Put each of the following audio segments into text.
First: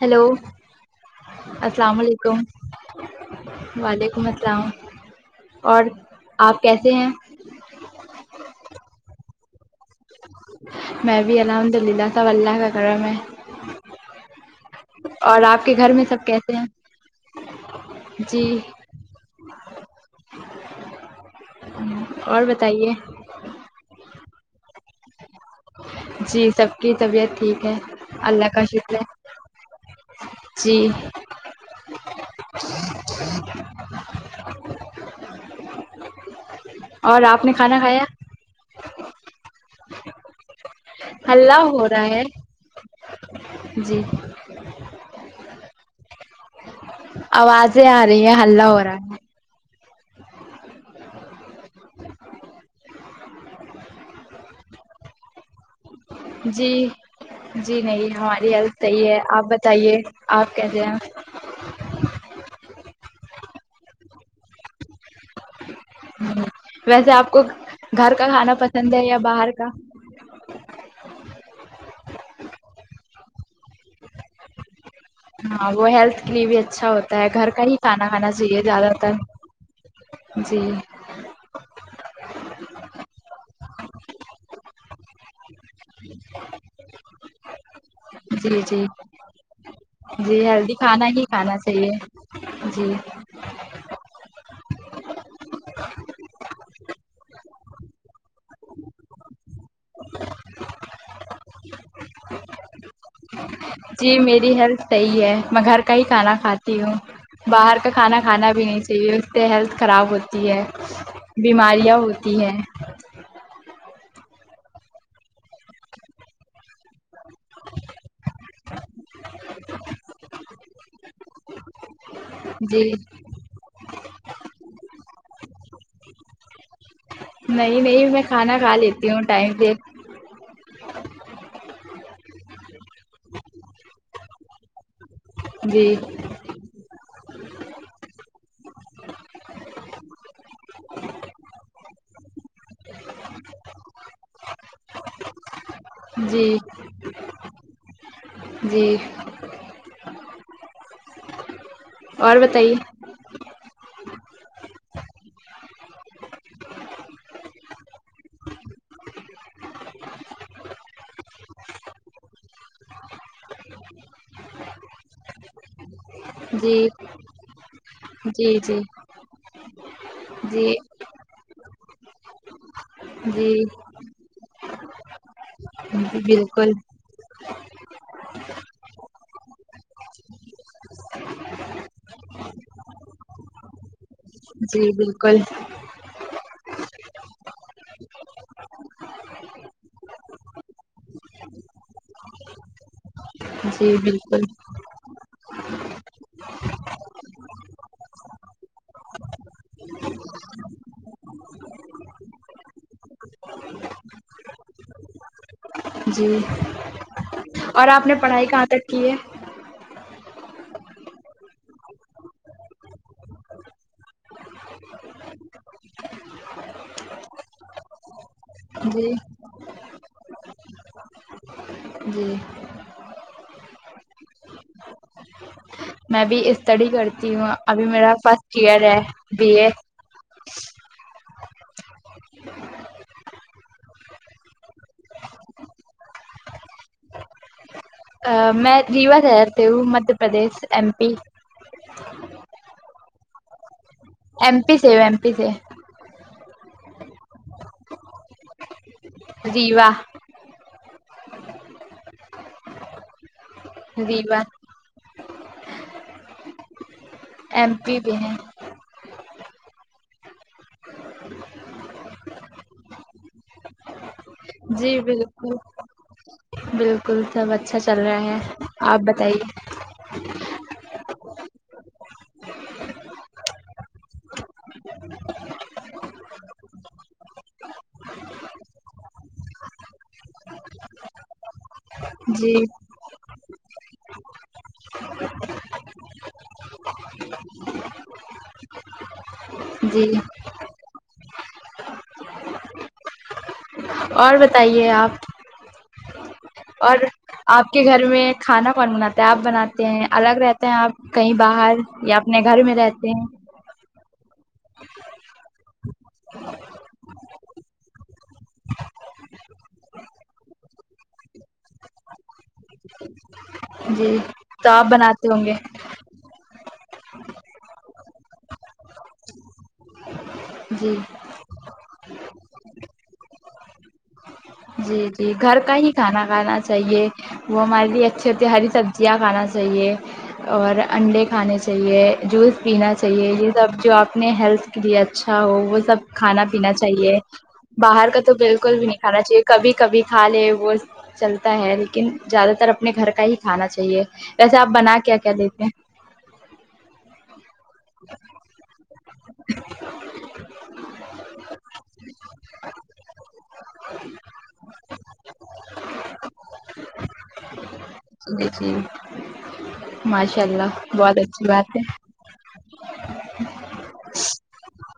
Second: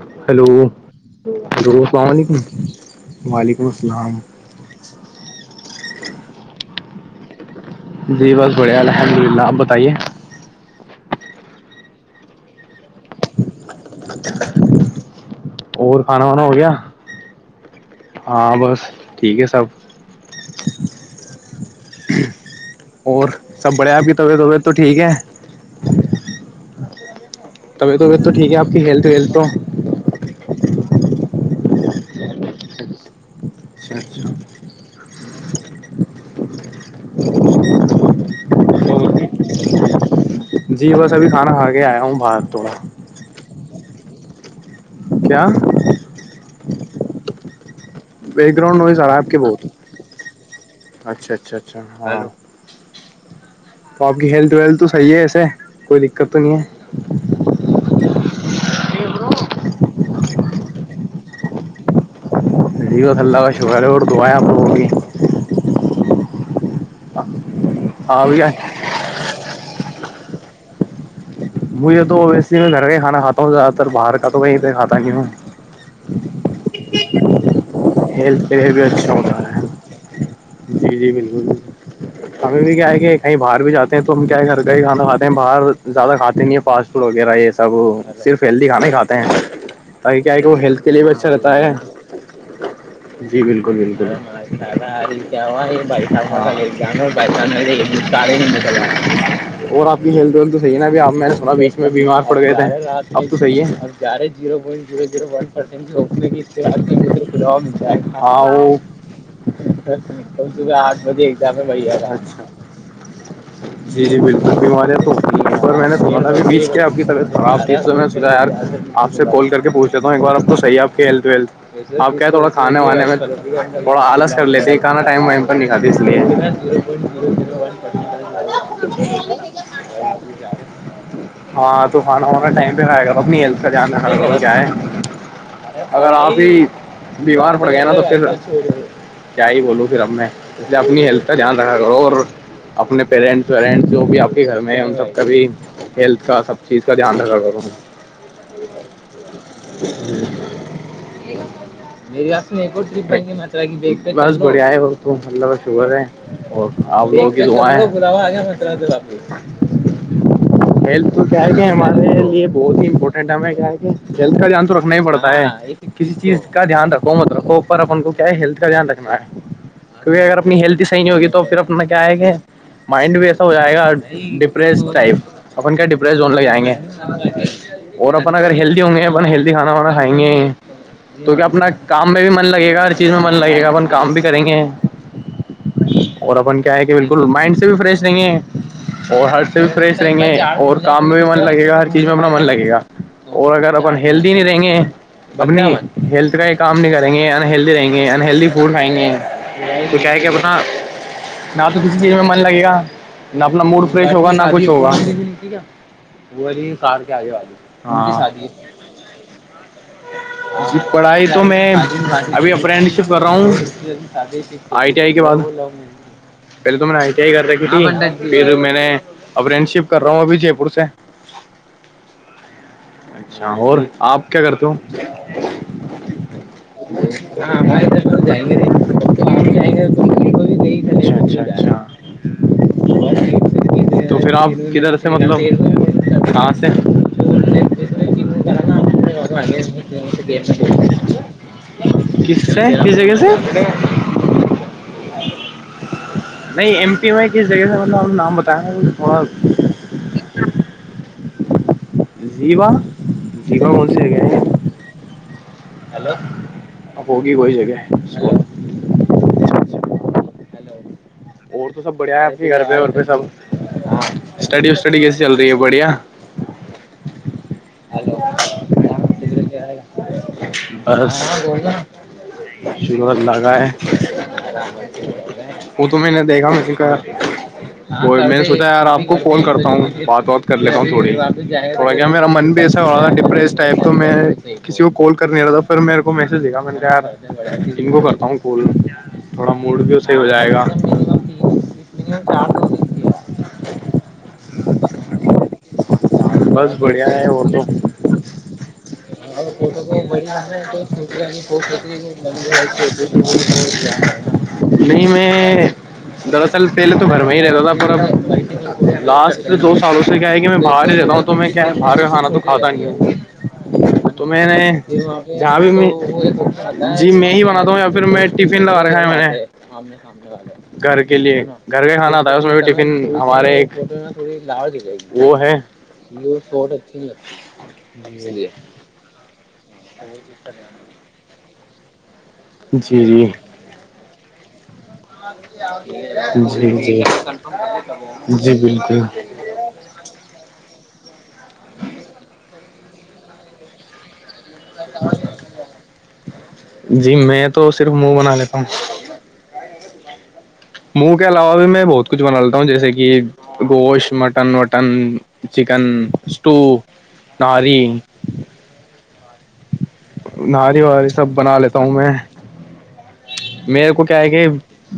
hello hello hello السلام علیکم وعلیکم السلام وعلیکم اور آپ کیسے ہیں جی بس بڑھیا الحمد للہ آپ بتائیے میں بھی الحمد للہ س اللہ کا کرم ہے اور آپ کے گھر اور میں سب کھانا وانا ہو کیسے ہیں گیا جی ہاں بس ٹھیک ہے سب [unintelligible] اور بتائیے اور سب بڑھیا آپ کی طبع وبیعت تو ٹھیک ہے جی سب کی طبیعت ٹھیک ہے طبیع وبیت تو ٹھیک اللہ ہے کا آپ شکر ہیلتھ ویلت تو جی اچھا اچھا اور آپ نے کھانا کھایا جی بس ابھی کھانا ہلہ کھا کے ہو آیا رہا ہوں ہے باہر تھڑا جی کیا آوازیں آ رہی ہے بیک ہلہ ہو گاؤنڈز آ رہا ہے آپ کے بت اچھا اچھا اچھ تو آپ کی ہیلتھ ویلت تو صحی ہے ایسے کوئی دقت تو نہیں جی جی نہیں ہماری ہیلپ صحیح ہے آپ بتائیے آپ کہتے ہیں جیو تھلہ کا شکر ہے اور دایا پوں گی ہوں، ویسے آپ کو گھر آپ کا کیا کھانا پسند ہے یا باہر کا مجھے تو اویسی میں گھر کا ہی کانا کھا ہوں زیاد تر باہر کا تو کہیں کھاتا کیوں ہاں وہ ہیلتھ کے لیے بھی اچھا ہوتا ہے گھر کا ہی کھانا کھانا ہیلتھ کے چاہیے لیے بھی زیادہ اچھا تر ہوتا ہے جی جی جی بالکل بل ہمیں بھی کیا ہے کہ کہیں باہر بھی جاتے ہیں تو ہم کیا ہے گھر کا ہی کھانا کھے ہیں باہر زیادہ کھاتے فاسٹ فوڈ وغیرہ یہ سب صرف جی ہیلدی جی کھانا ہی کھاتے ہیں تاکہ کیا ہے جی کہ وہ ہیلدی ہیلتھ کے لیے کھانا بھی ہی اچھا رہتا کھانا ہے چاہیے جی جی بالکل بالکل ہے ار جا یہ جان پساے اور آپ کی ہیلتھ ویلھ تو صح نا ب آپ میں نے سنا بیچ میں بیمار پڑ گیا تھا ہم تو صحی ہے ا جی گیارے میری زیرو ہیلتھ پوائنٹو صحیح زیرو ہے میں گھر کا ہی وٹ کھانا کھاتی ہوں اس باہر کا کھانا کھانا بھی کاؤ نہیں چاہیے اس سے ہیلتھ خراب ہوتی ہے کہ آٹھ بجے ایزام با بیماریاں [unintelligible] جی جی بالکل بیماریاں تو اور میں نے سناا ا بیچ کیا کی طیعت خراب تھی میں سوچا ی آپ سے کال کر کے پوھ لیتا ہوں ایک بار آپ کو صحی آھ آپ کیا تھوڑا کھانے جی وانے میں تھوڑا آلس کر لیتے کانا ٹائم وائم پر نہیں کاتے اس لیے نہیں نہیں میں کھانا کھا لیتی ہوں ٹائم سے رات بھیچار ہاں تو کھانا وانا ٹائم پہ کھائے گانیل جاناا کیا ہے جی اگر آپ ہی بیمار پڑ گئے نا تو پھر کیا ہی بولوں پھر اب میں اس لیے اپنی ہیلتھ کا دھیان رکھا کروں اور اپنے پیرنٹس ویرنٹس جو بھی آپ گھر میں ان سب کا بھی ہیلتھ کا جی سب چیز کا دھیان رکھا کر جی میری آس میں ایک اور چائی گے میں بس بڑیا ہے بت ملہ بہ شکر ہے پو آ بپ ہیلتھ تو کیا ہے کہ ہمارے یہ بہت ہی امپورٹینٹ ہے ہمیں کیا ہے کہ ہیلتھ کا دھیان تو رکھنا ہی پڑتا ہے یہ ایک کسی چیز کا جی دھیان رکھو مت رکھو اپن کو کیا ہے جی ہیلتھ کا جی دھیان رکھنا ہے کیہ اگر اپنی جی ہیلت ہی صحی نہیں ہوگی تو پھر اپنا کیا ہے کہ مائنڈ بھی ایسا ہو جی جائے گا ڈپریس ٹائپ اپن کیا ڈپریس زون لگ جائیں بالکل گے اور اپن اگر ہیلدی ہوں گے اپن ہیلدی کھانا وانا کھائیں گے تو کیا اپنا کام میں بھی من لگے گا ہر چیز میں من لگے گا اپن کام بھی کریں گے جی بالکل اور اپن کیا ہے کہ بالکل مائنڈ سے بھی فریش نہیں ہے اور ہرٹ سے بھی فریش یں گے اور کام میں بھی من لگے گا ہر چیز میں اپنا من لگے گا اور اگر جی اپن ہیلدی بالکل نہیں رہیں گے ہیلتھ کا یہ کام نہیں کریں گے انہلدی رہیں گے انہلدی فڈ کائیں گے کچھ ہے کہ اپنا نہ تو کسی چیز میں من لگے گا نہ اپنا موڈ فرش ہوگا نہ کچھ ہوگا جی وہی سار کے آئی اور آپ آج نے پڑھائی شادی کہاں تک کی ہے پڑھائی تو میں ابھی اپرینٹشپ کر رہا ہوں آئی ٹی آئی کے بات بول رہا ہوں میں پہلے تو میں نے آئی ٹی آئی کر رھی تھی پھر میں نے جی اور فرینڈ شپ کر رہا ہوں ابھی جے پور سے جی اچھا اور آپ کیا کرتے ہو میں بھی اسٹڈی کرتی ہوں ابھی میرا فرسٹ ایئر ہے بی اے کوئی گئی اھا تو پھر آپ کدھر سے مطلب کہاں سے میں روا دہرتی ہوں مدہ پردیش ایم پی کس کس جگہ سے ایم پی سے ایم پی سے نہیں ایم پی وائی کس جگہ سے مطلب آپ نے نام بتایا تھوڑا ریوا زیا زیا من سے ریوا کیالو اب ہوگی کوئی ایم جگہ پی بھی ہیں اور تو سب بڑھیا ہے آپ کے گھر پہ وور پہ سب اسٹڈی وٹڈی جی کیسی چل رہی ہے بالکل بڑھیا بالکل سب اچھا چل رہا ہے آپ بتائیے اور لگائے وہ تو میں نے دیکھا مھے کہ ب میں نے سوچا یار آپ کو فال کرتا ہوں بات بات کر لیتا ہوں تھوڑی میرا من جی بھی ایسا ہو رہا تھا ڈپریس ٹائپ تو میں کسی کو کال کر نہیں رہا تھا پھر میرے کو میسج دےھا میں نے ان کو کرتا ہوں کال تھوڑا موڈ بھی جی صی ہو جائے گا انں ڈر کو دی گیا اور بتائیے آپ بس اور بڑھیا ہے آپ کے گھر میں کھانا بننا تھا اور تو کو بڑیا کہیں چوا باہر یا اپنے گھر میں رہتے ہیں نہیں میں دراصل پہلے تو گھر میں ہی رہتا تھا پورا لاسٹ دو سالوں سے کیا ہے کہ میں باہر ہی جا ہوں تو میں کیا ہے باہر کا کھانا تو کھاتا نہیںوں [inaudible] تو میں نے آپ بناتے ہوں گے جہاں بھی جی میں ہی بناتا ہوں یا پھر میں ٹفن لگا رکھا ہے میں نے [inaudible] جی گھر کے لیے گھر کا کھانا آتا ہے اس میں بھی ٹفن ہمارے ایک [inaudible] جی جی وہ ہے گھر کا ہی کھانا کھانا چاہیے وہ ہمارے لیے اچھے ہوتی ہری سبزی جیا کھانا چاہیے اور انڈے کھانے چاہیے جوس [inaudible] پینا جی چاہیے جی یہ سب جو اپنے ہیلتھ کے لیے اچھا ہو وہ سب کھانا جی پینا جی چاہیے باہر کا تو بالکل بھی نہیں کھانا چاہیے کبھی کبھی کھا لے وہ چلتا ہے لیکن زیادہ تر اپنے گھر کا ہی کھانا چاہیے ویسے آپ بنا کیا کیا دیتے ہیں جی میں تو صرف منہ بنا لیتا ہوں [inaudible] منہ کے علاوہ بھی میں بہت کچھ بنالتا ہوں جیسے کہ گوشت مٹن وٹن چکن اسٹو نہاری جی جی ماشاء اللہ نہاری وہاری بہت سب اچھی بنا بات لیتا ہے ہوں میں میرے کو کیا ہے کہ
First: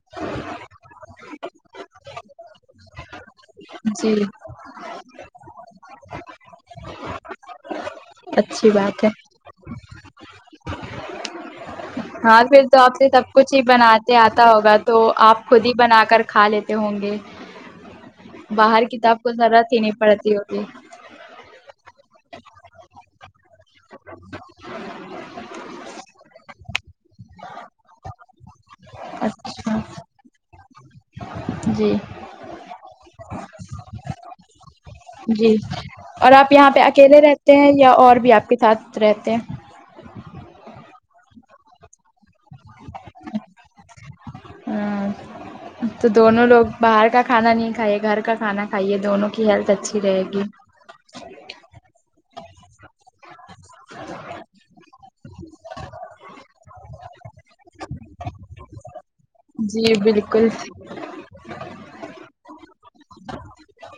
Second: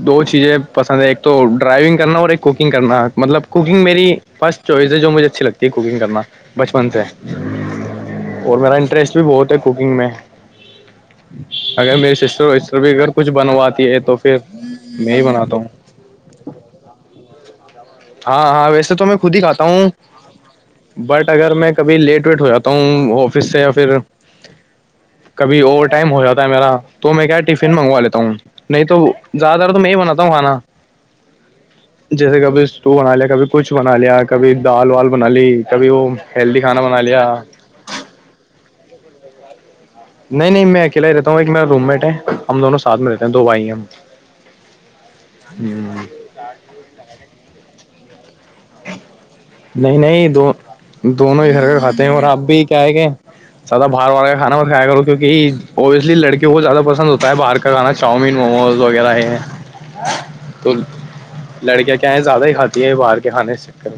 دو چیزیں پسند ہیں ایک تو ڈرائیونگ کرنا اور ایک کوکنگ کرنا مطلب کوکنگ میری جی فرسٹ چوائز ہے جو مجھے اچھی لگتی ہے کوکنگ کرنا بچپن سے اور اچھی میرا بات انٹرسٹ بھی بہت ہے اگر میرے ہاں سسٹر پھر ور تو بھی آپ سے اگر کچھ سب ہی بنوا بناتے آتا ہوگا تو آپ خود ہی بنا کر کھا لیتے ہوں گے ہاں ہاں باہر ویسے تو میں کتاب کو خود کھاتا ضرورت ہی ہوں نہیں پڑتی ہوتی بٹ اگر میں کبھی لیٹ ویٹ ہو جاتا ہوں آفس سے یا پھر ہ [inaudible] کبھی اوور ٹائم ہو جاتا ہے میرا تو میں کیا ٹفن منگوا لیتا ہوں نہیں تو زیادہ تر تو اچھا میں ہی بناتا ہوں کھانا جی جیسے کبھی اسٹو بنا لیا کبھی کچھ بنا لیا کبھی دال وال بنا لی جی کبھی وہ اور آپ ہیلدی یہاں پہ کھانا بنا اکیلے لیا رہتے ہیں یا اور بھی آپ کے [inaudible] کے ساتھ رہتے ہیں نہیں نہیں میں اکلا ہی رہتا ہوں ایک میرا روم مٹ ہے ہم دونوں ساتھ میں رہتے ہیں دو بھائی ہم ہاں ہ تو دونوں لوگ باہر کا کھانا نہیں کھائیے گھر کا کھانا کھائیے دونوں کی ہیلتھ نہیں اچھی رہے نہیں گی دو دونوں ہیھر کا کھاتے ہیں اور اپ بھی کیا ہے کہ زیادہ باہار والا کا کانا کھایا کروں کیونکہ اوبویسلی لڑکیوں کو زیادہ پسند ہوتا ہے باہ کھانا چاؤمین موموز وغیرہ ہے جی بالکل تو لڑکیاں کیا ہے زیادہ ہی کھاتی ہے باہر کے کھانے کے چکر میں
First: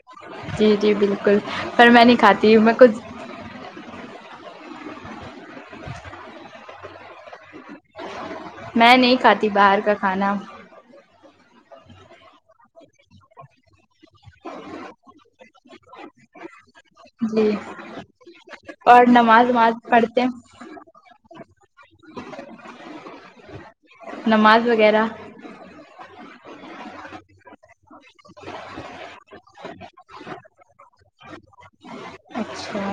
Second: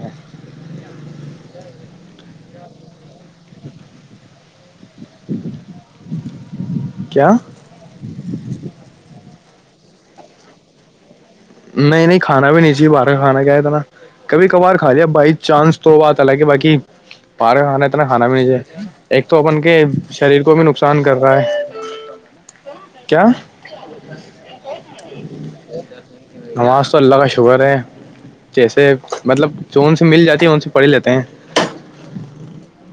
جی جی بالکل پر میں نہیں کھاتی میں کچھ ٹھیک ہے [inaudible] [inaudible] کیا میں نہیں کھاتی باہر کا کھانا نہیں نہیں کھانا بھی نہیں چاہیے باہر کا کھانا کیا ہے اتنا کبھی کبھار کھا لیا بائی چانس تو بات الالہ باقی جی پار کھانا اتنا کانا بھی نہیں اور ایک تو نماز اپن وماز کے پڑھتے ہیں شریر کو بھی ن نقصان کر رہا ہے کیا نماز وغیرہ نماز تو اللہ کا شکر ہے جیسے مطلب جو ا سے مل جاتی ہے ا سے پڑھ لیتے ہیں اچھا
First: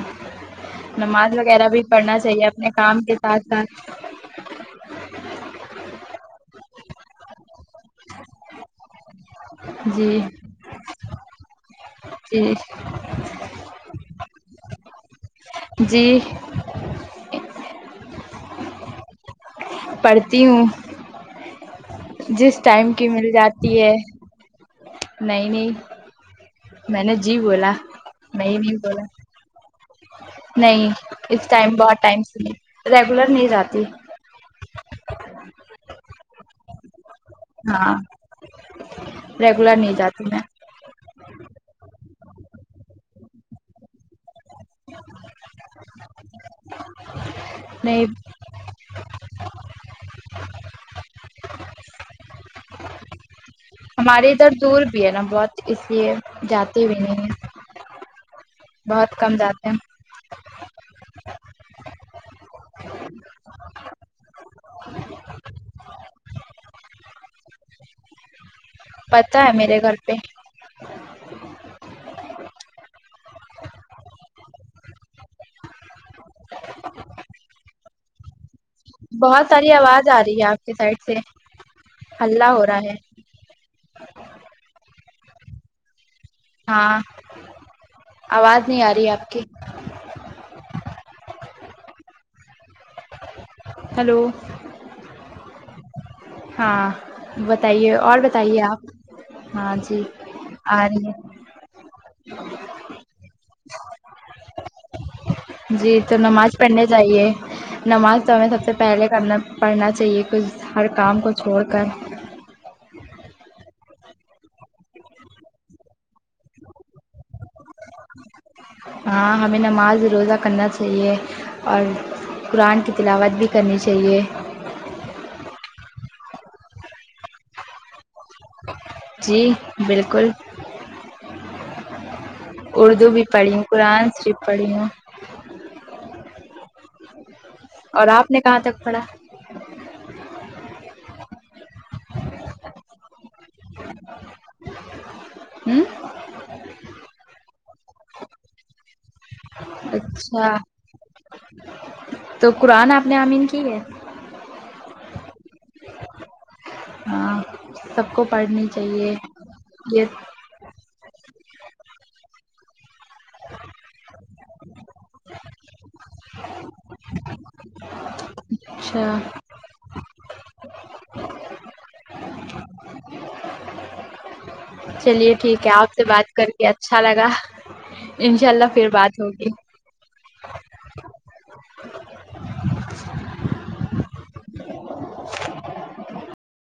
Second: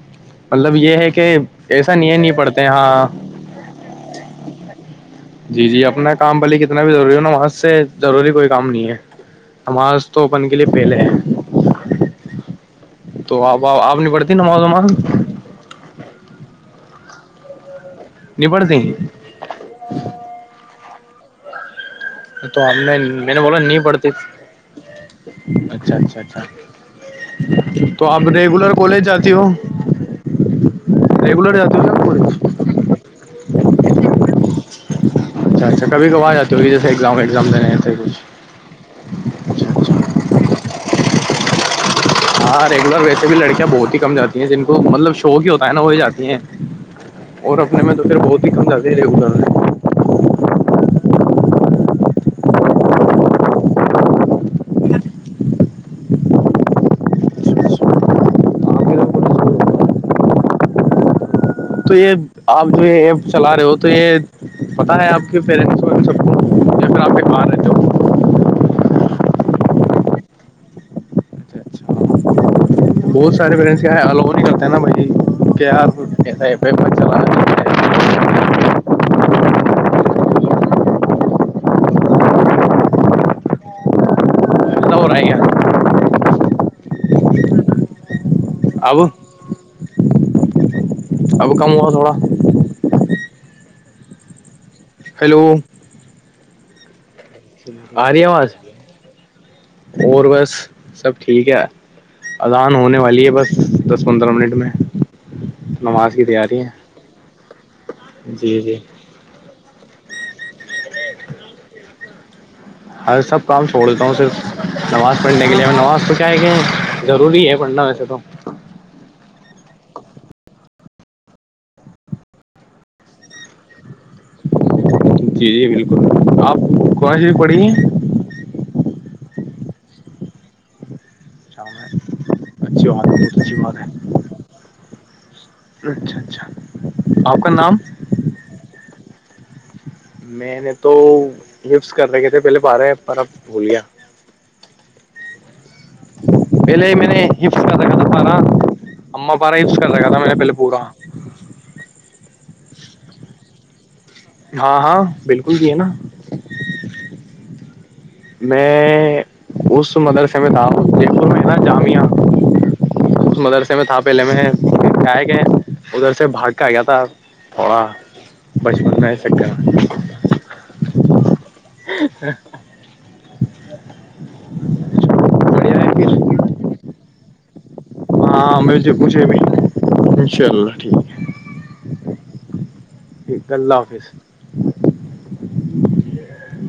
مطلب یہ ہے کہ نماز وغیرہ بھی ایسا ن پڑھنا نہیں چاہیے پڑتے اپنے ہاں کام کے ساتھ ساتھ جی جی اپنا کام بلیے کتنا بھی ضروری ہو نا نماز سے ضروری کوئی کام نہیں ہے نماز جی تو اپن کے لیے پہلے ہے جی تو اب آپ نہیں پڑتی نماز وماز جی پڑتے ہیں پڑھتی ہوں تو جس ہم ٹائم میں کی مل میں نے بولا نہیں جاتی ہے پڑتی نہیں نہیں اچھا اچھا اچھا میں نے جی بولا تو آپ میں ہی ریگولر نہیں بولا کالج جاتی ہو نہیں اس ریگولر ٹائم جاتی ہو آپ بہت کالج ٹائم سے ریگولر نہیں جاتی اچھا اچھا کب کبار آتے ہو جیےگزامگزام دیتے ہاں کھ ریگولر نہیں جاتی میں ہاں ریگولر ویسے بھی لڑکیا بہت ہی کم جاتی جن کو مطلب شوق ہی ہوتا ہے نا وہی جاتی ہیں اور اپنے میں تو نہیں پھر بہت ھمندا کہ رہے ہو گا ہے ہمارے ادھر دور بھی ہے نا بہت اس لیے جاتے بھی نہیں ہیں بہت کم جاتے ہیں تو یہ آپ جو یہ ایپ چلا رہے ہو تو یہ پتاہ ہے آپ کے پیرنٹس کو ان سب کو کہ اگر آپ کے کہان ہے جا پتاہ ہے میرے گھر پہ اچھا اچھا بہت سارےیرینٹس یہ الو نہیں کرتے ہیں نا بھائی کہی ایسا ایف چلا بہت ساری آواز آ رہی ہے آپ کے سائڈ سے ہلا ہو رہا ہے اور آئے گا ہاں آواز نہیں آ اب رہی ہے آپ کی اب کم ہوا تھوڑا ہیلو ہیلو ہاں بتائیے آ اور رہی ہے آواز بتائیے آپ ہاں جی اور بس آ رہی ہیں سب ٹھیک ہے اذان ہونے والی ہے بس دس پندرہ منٹ میں جی تو کی نماز تیاری پڑھنے چاہیے نماز ہے تو ہمیں جی سب سے جی پہلے کرنا پڑنا چاہیے کچھ ہر کام کو چھوڑ کر اور سب کام چھوڑ دیتا ہوں صرف نماز پڑھنے کے لیے نماز تو کیا ہے کہ ضروری ہے پڑھنا میںسب ایک دم ہاں ہمیں نماز روزہ کرنا چاہیے اور قرآن کی تلاوت بھی کرنی چاہیے جی جی بالکل آپ کونش پڑی ہیں جی بالکل اچھی بات اردو ہے بھی بہت پڑھی اچھی ہوں بات قرآن بھی پڑھی ہوں اچھا اچھا آپ کا نام اور آپ نے کہاں تک پڑھا میں نے تو ہفط کر رکھے تھے پہلے پارے ہیں پر اب بھول لیا ہ پہلے میں نےحفط کر رکھا تھا پارا اما پارا ہفط کر رکھا تھا میں نے پہلے اچھا پورا تو قرآن آپ نے آمین کی ہے ہاں ہاں بالکل بھی ہے نا [inaudible] سب کو پڑھنی چاہیے میں اس یہ مدرس میں تھا دیکھوں ہے نا جامعہ اس مدرسے میں تھا پہلے میں کیا ہے کہ ادھر سے بھاگ کے آ گیا تھا تھوڑا بچپن میں اچھا چلیے ٹھیک ہے بڑھیا آپ سے بات پھر کر کے اچھا لگا انشاء ہاں اللہ پھر مجھے بات مجھے بھی ہوگی انشاء اللہ ٹھیک ہے ٹھیک اللہ حافظ